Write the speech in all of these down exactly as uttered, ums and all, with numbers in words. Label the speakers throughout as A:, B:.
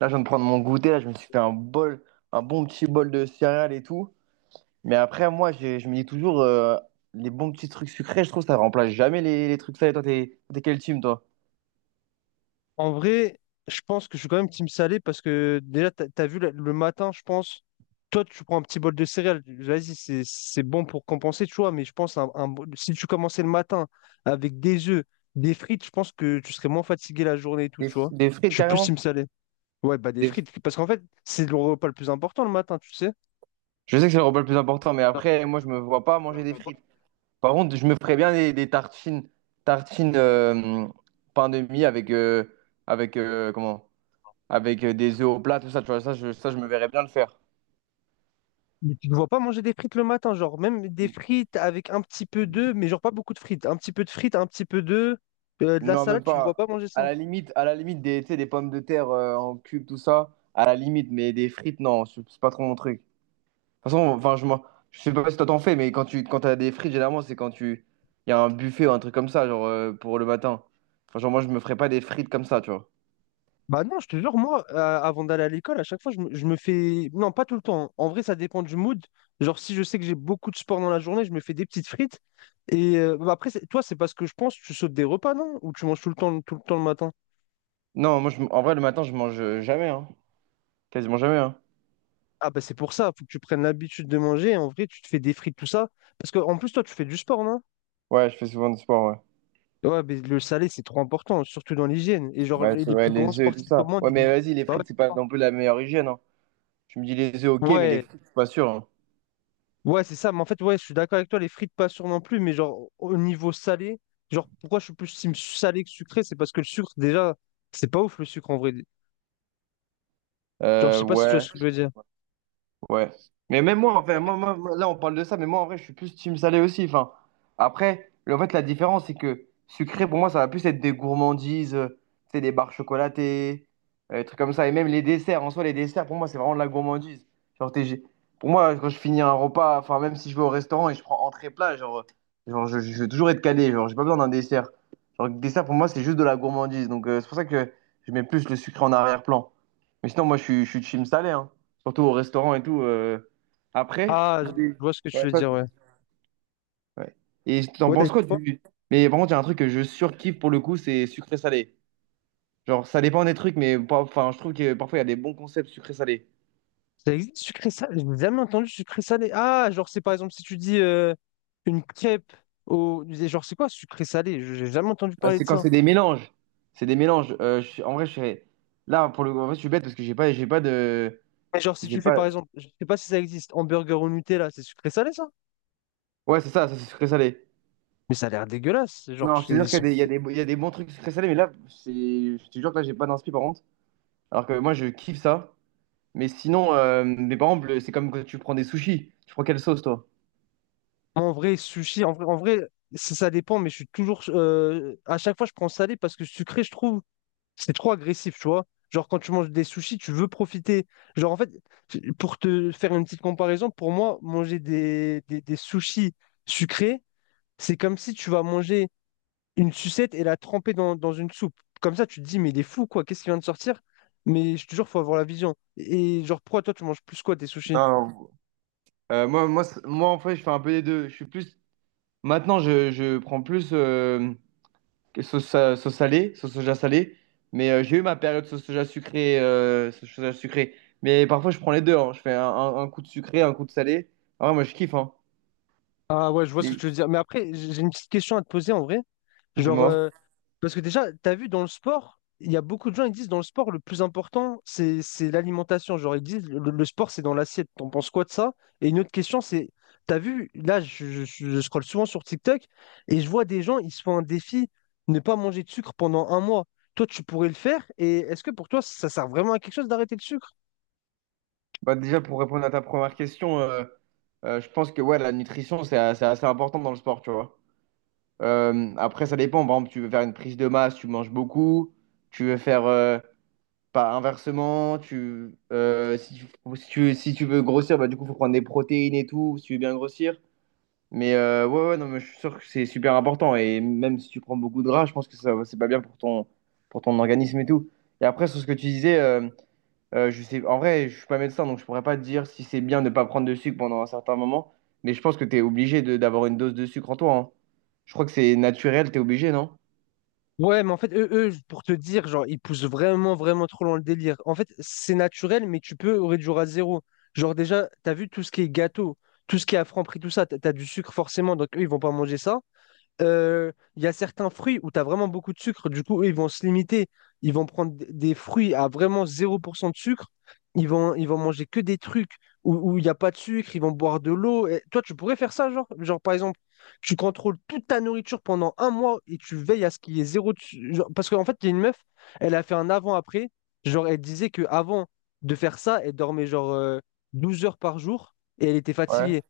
A: Là, je viens de prendre mon goûter, là, je me suis fait un bol, un bon petit bol de céréales et tout. Mais après, moi, j'ai- je me dis toujours, euh, les bons petits trucs sucrés, je trouve, ça remplace jamais les, les trucs salés. Toi, t'es t'es quel team, toi?
B: En vrai, je pense que je suis quand même team salé parce que déjà, t'as, t'as vu la- le matin, je pense, toi, tu prends un petit bol de céréales. Vas-y, c'est, c'est bon pour compenser, tu vois, mais je pense un, un bol- si tu commençais le matin avec des œufs, des frites, je pense que tu serais moins fatigué la journée et tout,
A: Des,
B: tu vois.
A: des
B: Je
A: frites,
B: suis plus
A: carrément?
B: team salé. Ouais, bah des
A: Des-
B: frites, parce qu'en fait, c'est le repas le plus important le matin, tu sais.
A: Je sais que c'est le repas le plus important, mais après, moi, je me vois pas manger des frites. Par contre, je me ferais bien des, des tartines, tartines euh, pain de mie avec, euh, avec euh, comment? Avec euh, des œufs au plat, tout ça, tu vois, ça, je, ça, je me verrais bien le faire.
B: Mais tu ne vois pas manger des frites le matin, genre même des frites avec un petit peu d'œufs, mais genre pas beaucoup de frites. Un petit peu de frites, un petit peu d'œufs, euh, de la
A: Non,
B: salade,
A: même
B: tu ne vois pas
A: pas.
B: manger
A: À
B: ça.
A: la limite, à la limite des, tu sais, des pommes de terre euh, en cube, tout ça. À la limite, mais des frites, non, c'est c'est pas trop mon truc. De toute façon, enfin, je, m'en- je sais pas si toi t'en fais, mais quand tu quand t'as des frites, généralement, c'est quand tu. Il y a un buffet ou un truc comme ça, genre euh, pour le matin. Enfin, genre, moi, je me ferais pas des frites comme ça, tu vois.
B: Bah non, je te jure, moi, euh, avant d'aller à l'école, à chaque fois, je me, je me fais... Non, pas tout le temps. En vrai, ça dépend du mood. Genre, si je sais que j'ai beaucoup de sport dans la journée, je me fais des petites frites. Et euh, bah après, c'est- toi, c'est parce que je pense, tu sautes des repas, non? Ou tu manges tout le temps, tout le temps le matin?
A: Non, moi, je m- en vrai, le matin, je mange euh, jamais, hein. Quasiment jamais, hein.
B: Ah bah c'est pour ça, faut que tu prennes l'habitude de manger. En vrai, tu te fais des frites, tout ça. Parce que en plus, toi, tu fais du sport, non?
A: Ouais, je fais souvent du sport, ouais.
B: Ouais, mais le salé, c'est trop important, surtout dans l'hygiène. Et genre,
A: Bah, ouais, c'est-
B: les
A: ouais,
B: plus grands
A: les œufs et tout
B: sportifs au
A: ça.
B: monde,
A: Ouais, mais
B: ils...
A: vas-y, les
B: Bah ouais,
A: frites, c'est
B: c'est
A: pas
B: ça.
A: non plus la meilleure hygiène, hein. Je me dis les œufs, ok, mais les
B: Ouais,
A: frites, je suis pas sûr, hein.
B: Ouais, c'est ça, mais en fait, ouais, je suis d'accord avec toi, les frites pas sûres non plus, mais genre au niveau salé, genre pourquoi je suis plus team salé que sucré, c'est parce que le sucre, déjà, c'est pas ouf le sucre en vrai. Genre, je
A: Euh,
B: sais pas si tu vois
A: ouais.
B: ce que je veux dire.
A: Ouais. Mais même moi, enfin, moi, moi- moi, là, on parle de ça, mais moi, en vrai, je suis plus team salé aussi. Enfin, après, le- en fait, la différence, c'est que sucré, pour moi, ça va plus être des gourmandises, euh, tu sais, des barres chocolatées, euh, des trucs comme ça. Et même les desserts, en soi, les desserts, pour moi, c'est vraiment de la gourmandise. Genre, t'es- j'ai- pour moi, quand je finis un repas, enfin, même si je vais au restaurant et je prends entrée-plat, genre, genre je, je vais toujours être calé, genre, j'ai pas besoin d'un dessert. Genre, le dessert, pour moi, c'est juste de la gourmandise. Donc, euh, c'est pour ça que je mets plus le sucré en arrière-plan. Mais sinon, moi, je suis, je suis team salé, hein, surtout au restaurant et tout. euh. Après,
B: Ah, je
A: oui.
B: vois ce que tu
A: Ouais.
B: veux
A: Ouais.
B: dire, ouais.
A: Ouais. Et t'en
B: Ouais, t'as
A: penses
B: dit
A: quoi
B: quoi?
A: du... Mais par contre, il y a un truc que je surkiffe pour le coup, c'est sucré-salé. Genre, ça dépend des trucs, mais pas- enfin, je trouve que parfois, il y a des bons concepts sucré-salé.
B: Ça existe sucré salé, j'ai jamais entendu sucré salé. Ah, genre, c'est par exemple si tu dis euh, une crêpe au. Genre, c'est quoi sucré salé? Je- J'ai jamais entendu
A: Euh,
B: parler
A: C'est
B: de
A: quand
B: ça.
A: c'est des mélanges. C'est des mélanges. Euh, je suis- En vrai, je serais... Là, pour le coup, en fait, je suis bête parce que j'ai pas, j'ai pas de...
B: Mais genre, si
A: J'ai
B: tu fais
A: pas...
B: par exemple, je sais pas si ça existe, hamburger au Nutella, c'est sucré salé ça?
A: Ouais, c'est ça, ça c'est sucré-salé.
B: Mais ça a l'air dégueulasse, genre,
A: Non, je te jure qu'il
B: ils
A: y a des, il y a des, il y a des bons trucs sucré-salé, mais là, c'est... Je te jure que là, j'ai pas d'inspi, par contre. Alors que moi, je kiffe ça. Mais sinon, euh, mais par exemple, c'est comme quand tu prends des sushis. Tu prends quelle sauce, toi?
B: En vrai, sushi, en vrai, en vrai, ça, ça dépend, mais je suis toujours. euh, à chaque fois, je prends salé parce que sucré, je trouve, c'est trop agressif, tu vois. Genre, quand tu manges des sushis, tu veux profiter. Genre, en fait, pour te faire une petite comparaison, pour moi, manger des, des, des sushis sucrés, c'est comme si tu vas manger une sucette et la tremper dans, dans une soupe. Comme ça, tu te dis, mais il est fou, quoi, qu'est-ce qui vient de sortir? Mais je te jure, faut avoir la vision. Et genre, pourquoi toi, tu manges plus quoi, des sushis?
A: Non, Euh, moi, moi, c'est- moi, en fait, je fais un peu des deux. Je suis plus. Maintenant, je, je prends plus euh, que sauce, sa- sauce salée, sauce soja salée. Mais euh, j'ai eu ma période sauce soja sucrée, euh, sauce soja sucrée. Mais parfois, je prends les deux, hein. Je fais un, un- un coup de sucré, un coup de salé. Ah, moi, je kiffe. Hein.
B: Ah ouais, je vois ce que
A: Et-
B: tu veux dire. Mais après, j'ai j'ai une petite question à te poser en vrai. Genre,
A: Dis-moi.
B: euh, parce que déjà, t'as vu dans le sport, il y a beaucoup de gens qui disent dans le sport, le plus important, c'est c'est l'alimentation. Genre, ils disent le, le sport, c'est dans l'assiette. T'en penses quoi de ça? Et une autre question, c'est, t'as vu, là, je, je, je scrolle souvent sur TikTok et je vois des gens, ils se font un défi, ne pas manger de sucre pendant un mois. Toi, tu pourrais le faire. Et est-ce que pour toi, ça sert vraiment à quelque chose d'arrêter le sucre?
A: Bah, déjà, pour répondre à ta première question, euh, euh, je pense que ouais, la nutrition, c'est a- c'est assez important dans le sport, tu vois. Euh, après, ça dépend. Par exemple, tu veux faire une prise de masse, tu manges beaucoup. Tu veux faire euh, pas inversement. Tu, euh, si tu, si tu, si tu veux grossir, bah, du coup, faut prendre des protéines et tout, si tu veux bien grossir. Mais euh, ouais, ouais, non, mais je suis sûr que c'est super important. Et même si tu prends beaucoup de gras, je pense que ça, c'est pas bien pour ton, pour ton organisme et tout. Et après, sur ce que tu disais. euh, euh, je sais, en vrai, je suis pas médecin, donc je pourrais pas te dire si c'est bien de ne pas prendre de sucre pendant un certain moment. Mais je pense que tu es obligé de- d'avoir une dose de sucre en toi, hein. Je crois que c'est naturel, tu es obligé, non?
B: Ouais, mais en fait, eux, eux, pour te dire, genre, ils poussent vraiment, vraiment trop loin le délire. En fait, c'est naturel, mais tu peux réduire à zéro. Genre, déjà, t'as vu tout ce qui est gâteau, tout ce qui est à Franprix, tout ça, t'as t'as du sucre forcément, donc eux, ils vont pas manger ça. Euh, Il y a certains fruits où tu as vraiment beaucoup de sucre, du coup, eux, ils vont se limiter. Ils vont prendre d- des fruits à vraiment zéro pour cent de sucre. Ils vont, ils vont manger que des trucs où où il n'y a pas de sucre. Ils vont boire de l'eau. Et Toi, tu pourrais faire ça, genre, genre, par exemple, tu contrôles toute ta nourriture pendant un mois et tu veilles à ce qu'il y ait zéro. De su- genre- parce qu'en fait, il y a une meuf, elle a fait un avant-après. Genre, elle disait que avant de faire ça, elle dormait genre euh, douze heures par jour et elle était
A: Ouais.
B: fatiguée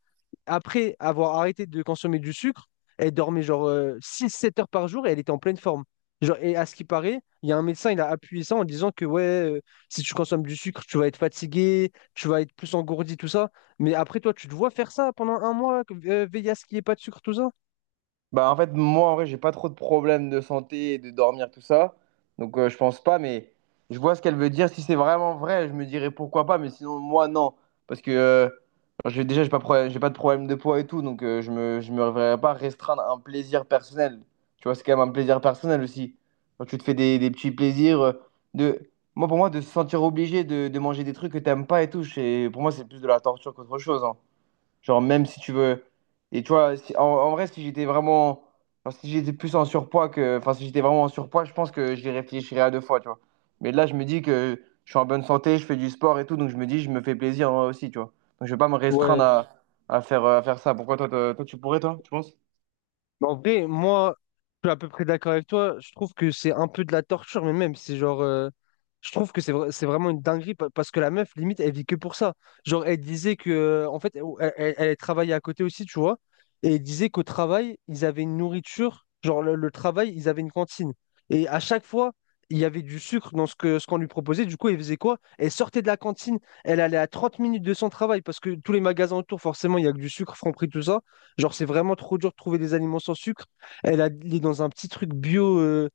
B: après avoir arrêté de consommer du sucre, elle dormait genre euh, six sept heures par jour et elle était en pleine forme. Genre, et à ce qui paraît, il y a un médecin, il a appuyé ça en disant que ouais, euh, si tu consommes du sucre, tu vas être fatigué, tu vas être plus engourdi, tout ça. Mais après, toi, tu te vois faire ça pendant un mois, que- euh, veiller à ce qu'il n'y ait pas de sucre, tout ça?
A: Bah en fait moi en vrai j'ai pas trop de problèmes de santé et de dormir tout ça donc euh, je pense pas, mais je vois ce qu'elle veut dire, si c'est vraiment vrai je me dirais pourquoi pas, mais sinon moi non, parce que euh, j'ai déjà j'ai pas problème- j'ai pas de problème de poids et tout donc euh, je me je me verrais pas restreindre un plaisir personnel, tu vois c'est quand même un plaisir personnel aussi quand tu te fais des, des petits plaisirs euh, de moi pour moi de se sentir obligé de, de manger des trucs que t'aimes pas et tout c'est- pour moi c'est plus de la torture qu'autre chose, hein. Genre, même si tu veux. Et tu vois, si- en, en vrai, si j'étais vraiment. Enfin, si j'étais plus en surpoids que. Enfin, si j'étais vraiment en surpoids, je pense que j'y réfléchirais à deux fois, tu vois. Mais là, je me dis que je suis en bonne santé, je fais du sport et tout, donc je me dis, je me fais plaisir moi aussi, tu vois. Donc, je vais pas me restreindre
B: Ouais,
A: à, à faire, euh, à faire ça. Pourquoi toi, toi, toi, tu pourrais, toi, tu penses?
B: mais en vrai, moi, je suis à peu près d'accord avec toi. Je trouve que c'est un peu de la torture, mais même, c'est genre. Euh, je trouve que c'est vra- c'est vraiment une dinguerie pa- parce que la meuf, limite, elle vit que pour ça. Genre, elle disait que. euh, En fait, elle, elle- elle travaillait à côté aussi, tu vois. Et elle disait qu'au travail, ils avaient une nourriture. Genre, le, le travail, ils avaient une cantine. Et à chaque fois, il y avait du sucre dans ce que, ce qu'on lui proposait. Du coup, elle faisait quoi? Elle sortait de la cantine. Elle allait à trente minutes de son travail parce que tous les magasins autour, forcément, il y a que du sucre, Franprix, tout ça. Genre, c'est vraiment trop dur de trouver des aliments sans sucre. Elle a, il est dans un petit truc bio, euh,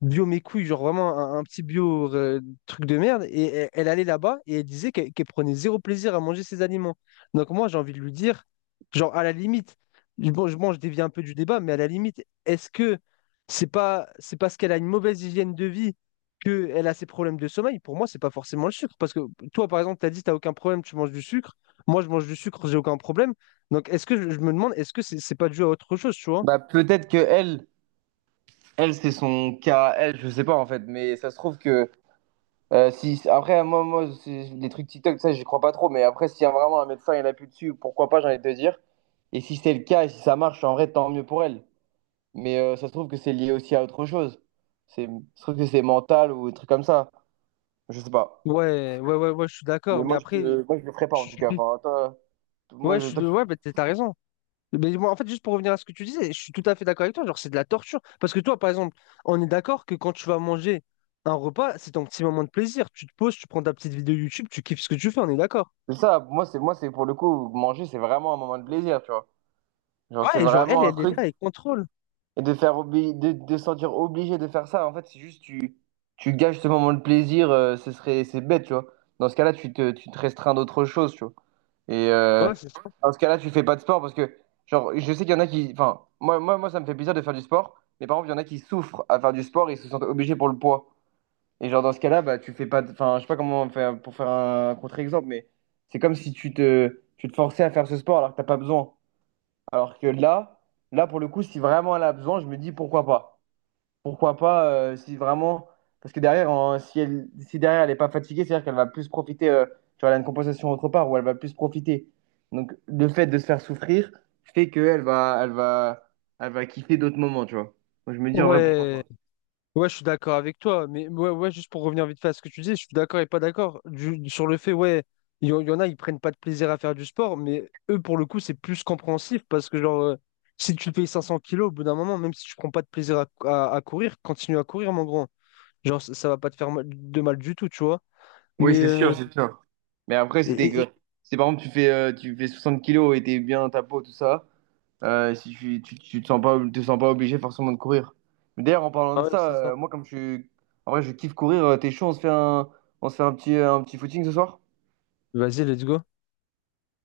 B: bio mes couilles, genre vraiment un, un petit bio euh, truc de merde. Et elle, elle allait là-bas et elle disait qu'elle qu'elle prenait zéro plaisir à manger ses aliments. Donc moi, j'ai envie de lui dire, genre à la limite, je- bon, je, bon, je dévie un peu du débat, mais à la limite, est-ce que c'est pas, c'est parce qu'elle a une mauvaise hygiène de vie qu'elle a ses problèmes de sommeil? Pour moi, c'est pas forcément le sucre. Parce que toi, par exemple, tu as dit, t'as aucun problème, tu manges du sucre. Moi, je mange du sucre, j'ai aucun problème. Donc, est-ce que je, je me demande, est-ce que c'est c'est pas dû à autre chose, tu vois?
A: Bah, peut-être que elle, elle, c'est son cas, à elle, je sais pas en fait, mais ça se trouve que. Euh, si, après, moi, moi c'est- les trucs TikTok, ça, j'y crois pas trop. Mais après, s'il y a vraiment un médecin et l'appuie dessus, pourquoi pas, j'ai envie de te dire. Et si c'est le cas et si ça marche, en vrai, tant mieux pour elle. Mais euh, ça se trouve que c'est lié aussi à autre chose. C'est, ça se trouve que c'est mental ou un truc comme ça. Je sais pas.
B: Ouais, ouais, ouais, ouais, je suis d'accord.
A: Mais
B: Mais
A: moi, je,
B: après,
A: euh, moi, je le ferais pas, en
B: je
A: tout
B: suis...
A: cas. Enfin, toi, t- moi,
B: ouais, je
A: je,
B: suis...
A: toi, tu-
B: ouais, bah, t'as t'as raison. Mais moi, en fait, juste pour revenir à ce que tu disais, je suis tout à fait d'accord avec toi. Genre, c'est de la torture. Parce que toi, par exemple, on est d'accord que quand tu vas manger un repas, c'est ton petit moment de plaisir. Tu te poses, tu prends ta petite vidéo YouTube, tu kiffes ce que tu fais, on est d'accord.
A: c'est ça, moi, c'est, moi, c'est pour le coup, manger, c'est vraiment un moment de plaisir, tu vois. Genre, c'est
B: Ouais, et genre, elle,
A: vraiment un
B: elle est
A: truc.
B: là, elle contrôle.
A: Et de faire obli- de, de se sentir obligé de faire ça, en fait, c'est juste tu, tu gâches ce moment de plaisir, euh, ce serait, c'est bête, tu vois. Dans ce cas-là, tu te, tu te restreins d'autres choses, tu vois. Et euh,
B: Ouais, c'est ça.
A: dans ce cas-là, tu fais pas de sport parce que, genre, je sais qu'il y en a qui. Enfin, moi, moi, moi, ça me fait plaisir de faire du sport, mais par exemple, il y en a qui souffrent à faire du sport et se sentent obligés pour le poids. Et genre, dans ce cas-là, bah, tu fais pas. De- Enfin, je sais pas comment faire pour faire un contre-exemple, mais c'est comme si tu te, tu te forçais à faire ce sport alors que t'as pas besoin. Alors que là, là, pour le coup, si vraiment elle a besoin, je me dis pourquoi pas. Pourquoi pas euh, si vraiment. Parce que derrière, en- si, elle, si derrière elle n'est pas fatiguée, c'est-à-dire qu'elle va plus profiter. euh, tu vois, elle a une compensation autre part où elle va plus profiter. Donc le fait de se faire souffrir fait qu'elle va, elle va, elle va kiffer d'autres moments, tu vois. Moi, je me dis en vrai, pourquoi
B: Ouais,
A: pas.
B: ouais, je suis d'accord avec toi, mais ouais, ouais, juste pour revenir vite fait à ce que tu dis, je suis d'accord et pas d'accord Du- sur le fait, ouais, il y, en il y en a, ils prennent pas de plaisir à faire du sport, mais eux, pour le coup, c'est plus compréhensif parce que, genre, euh, si tu payes cinq cents kilos, au bout d'un moment, même si tu prends pas de plaisir à, à- à courir, continue à courir, mon grand. Genre, ça, ça va pas te faire mal- de mal du tout, tu vois. Mais,
A: Oui, c'est
B: euh,
A: sûr, c'est sûr. Mais après,
B: et-
A: c'était
B: et-
A: que.
B: et-
A: Si par exemple, tu fais, euh, tu fais soixante kilos et t'es bien dans ta peau, tout ça. Euh, si tu, tu, tu te sens pas, te sens pas obligé forcément de courir. Mais d'ailleurs, en parlant
B: Ah
A: de
B: ouais,
A: ça,
B: c'est ça.
A: euh, moi, comme je suis. En vrai, je kiffe courir. euh, T'es chaud, on se fait un, on se fait un petit, euh, un petit footing ce soir?
B: Vas-y, let's go.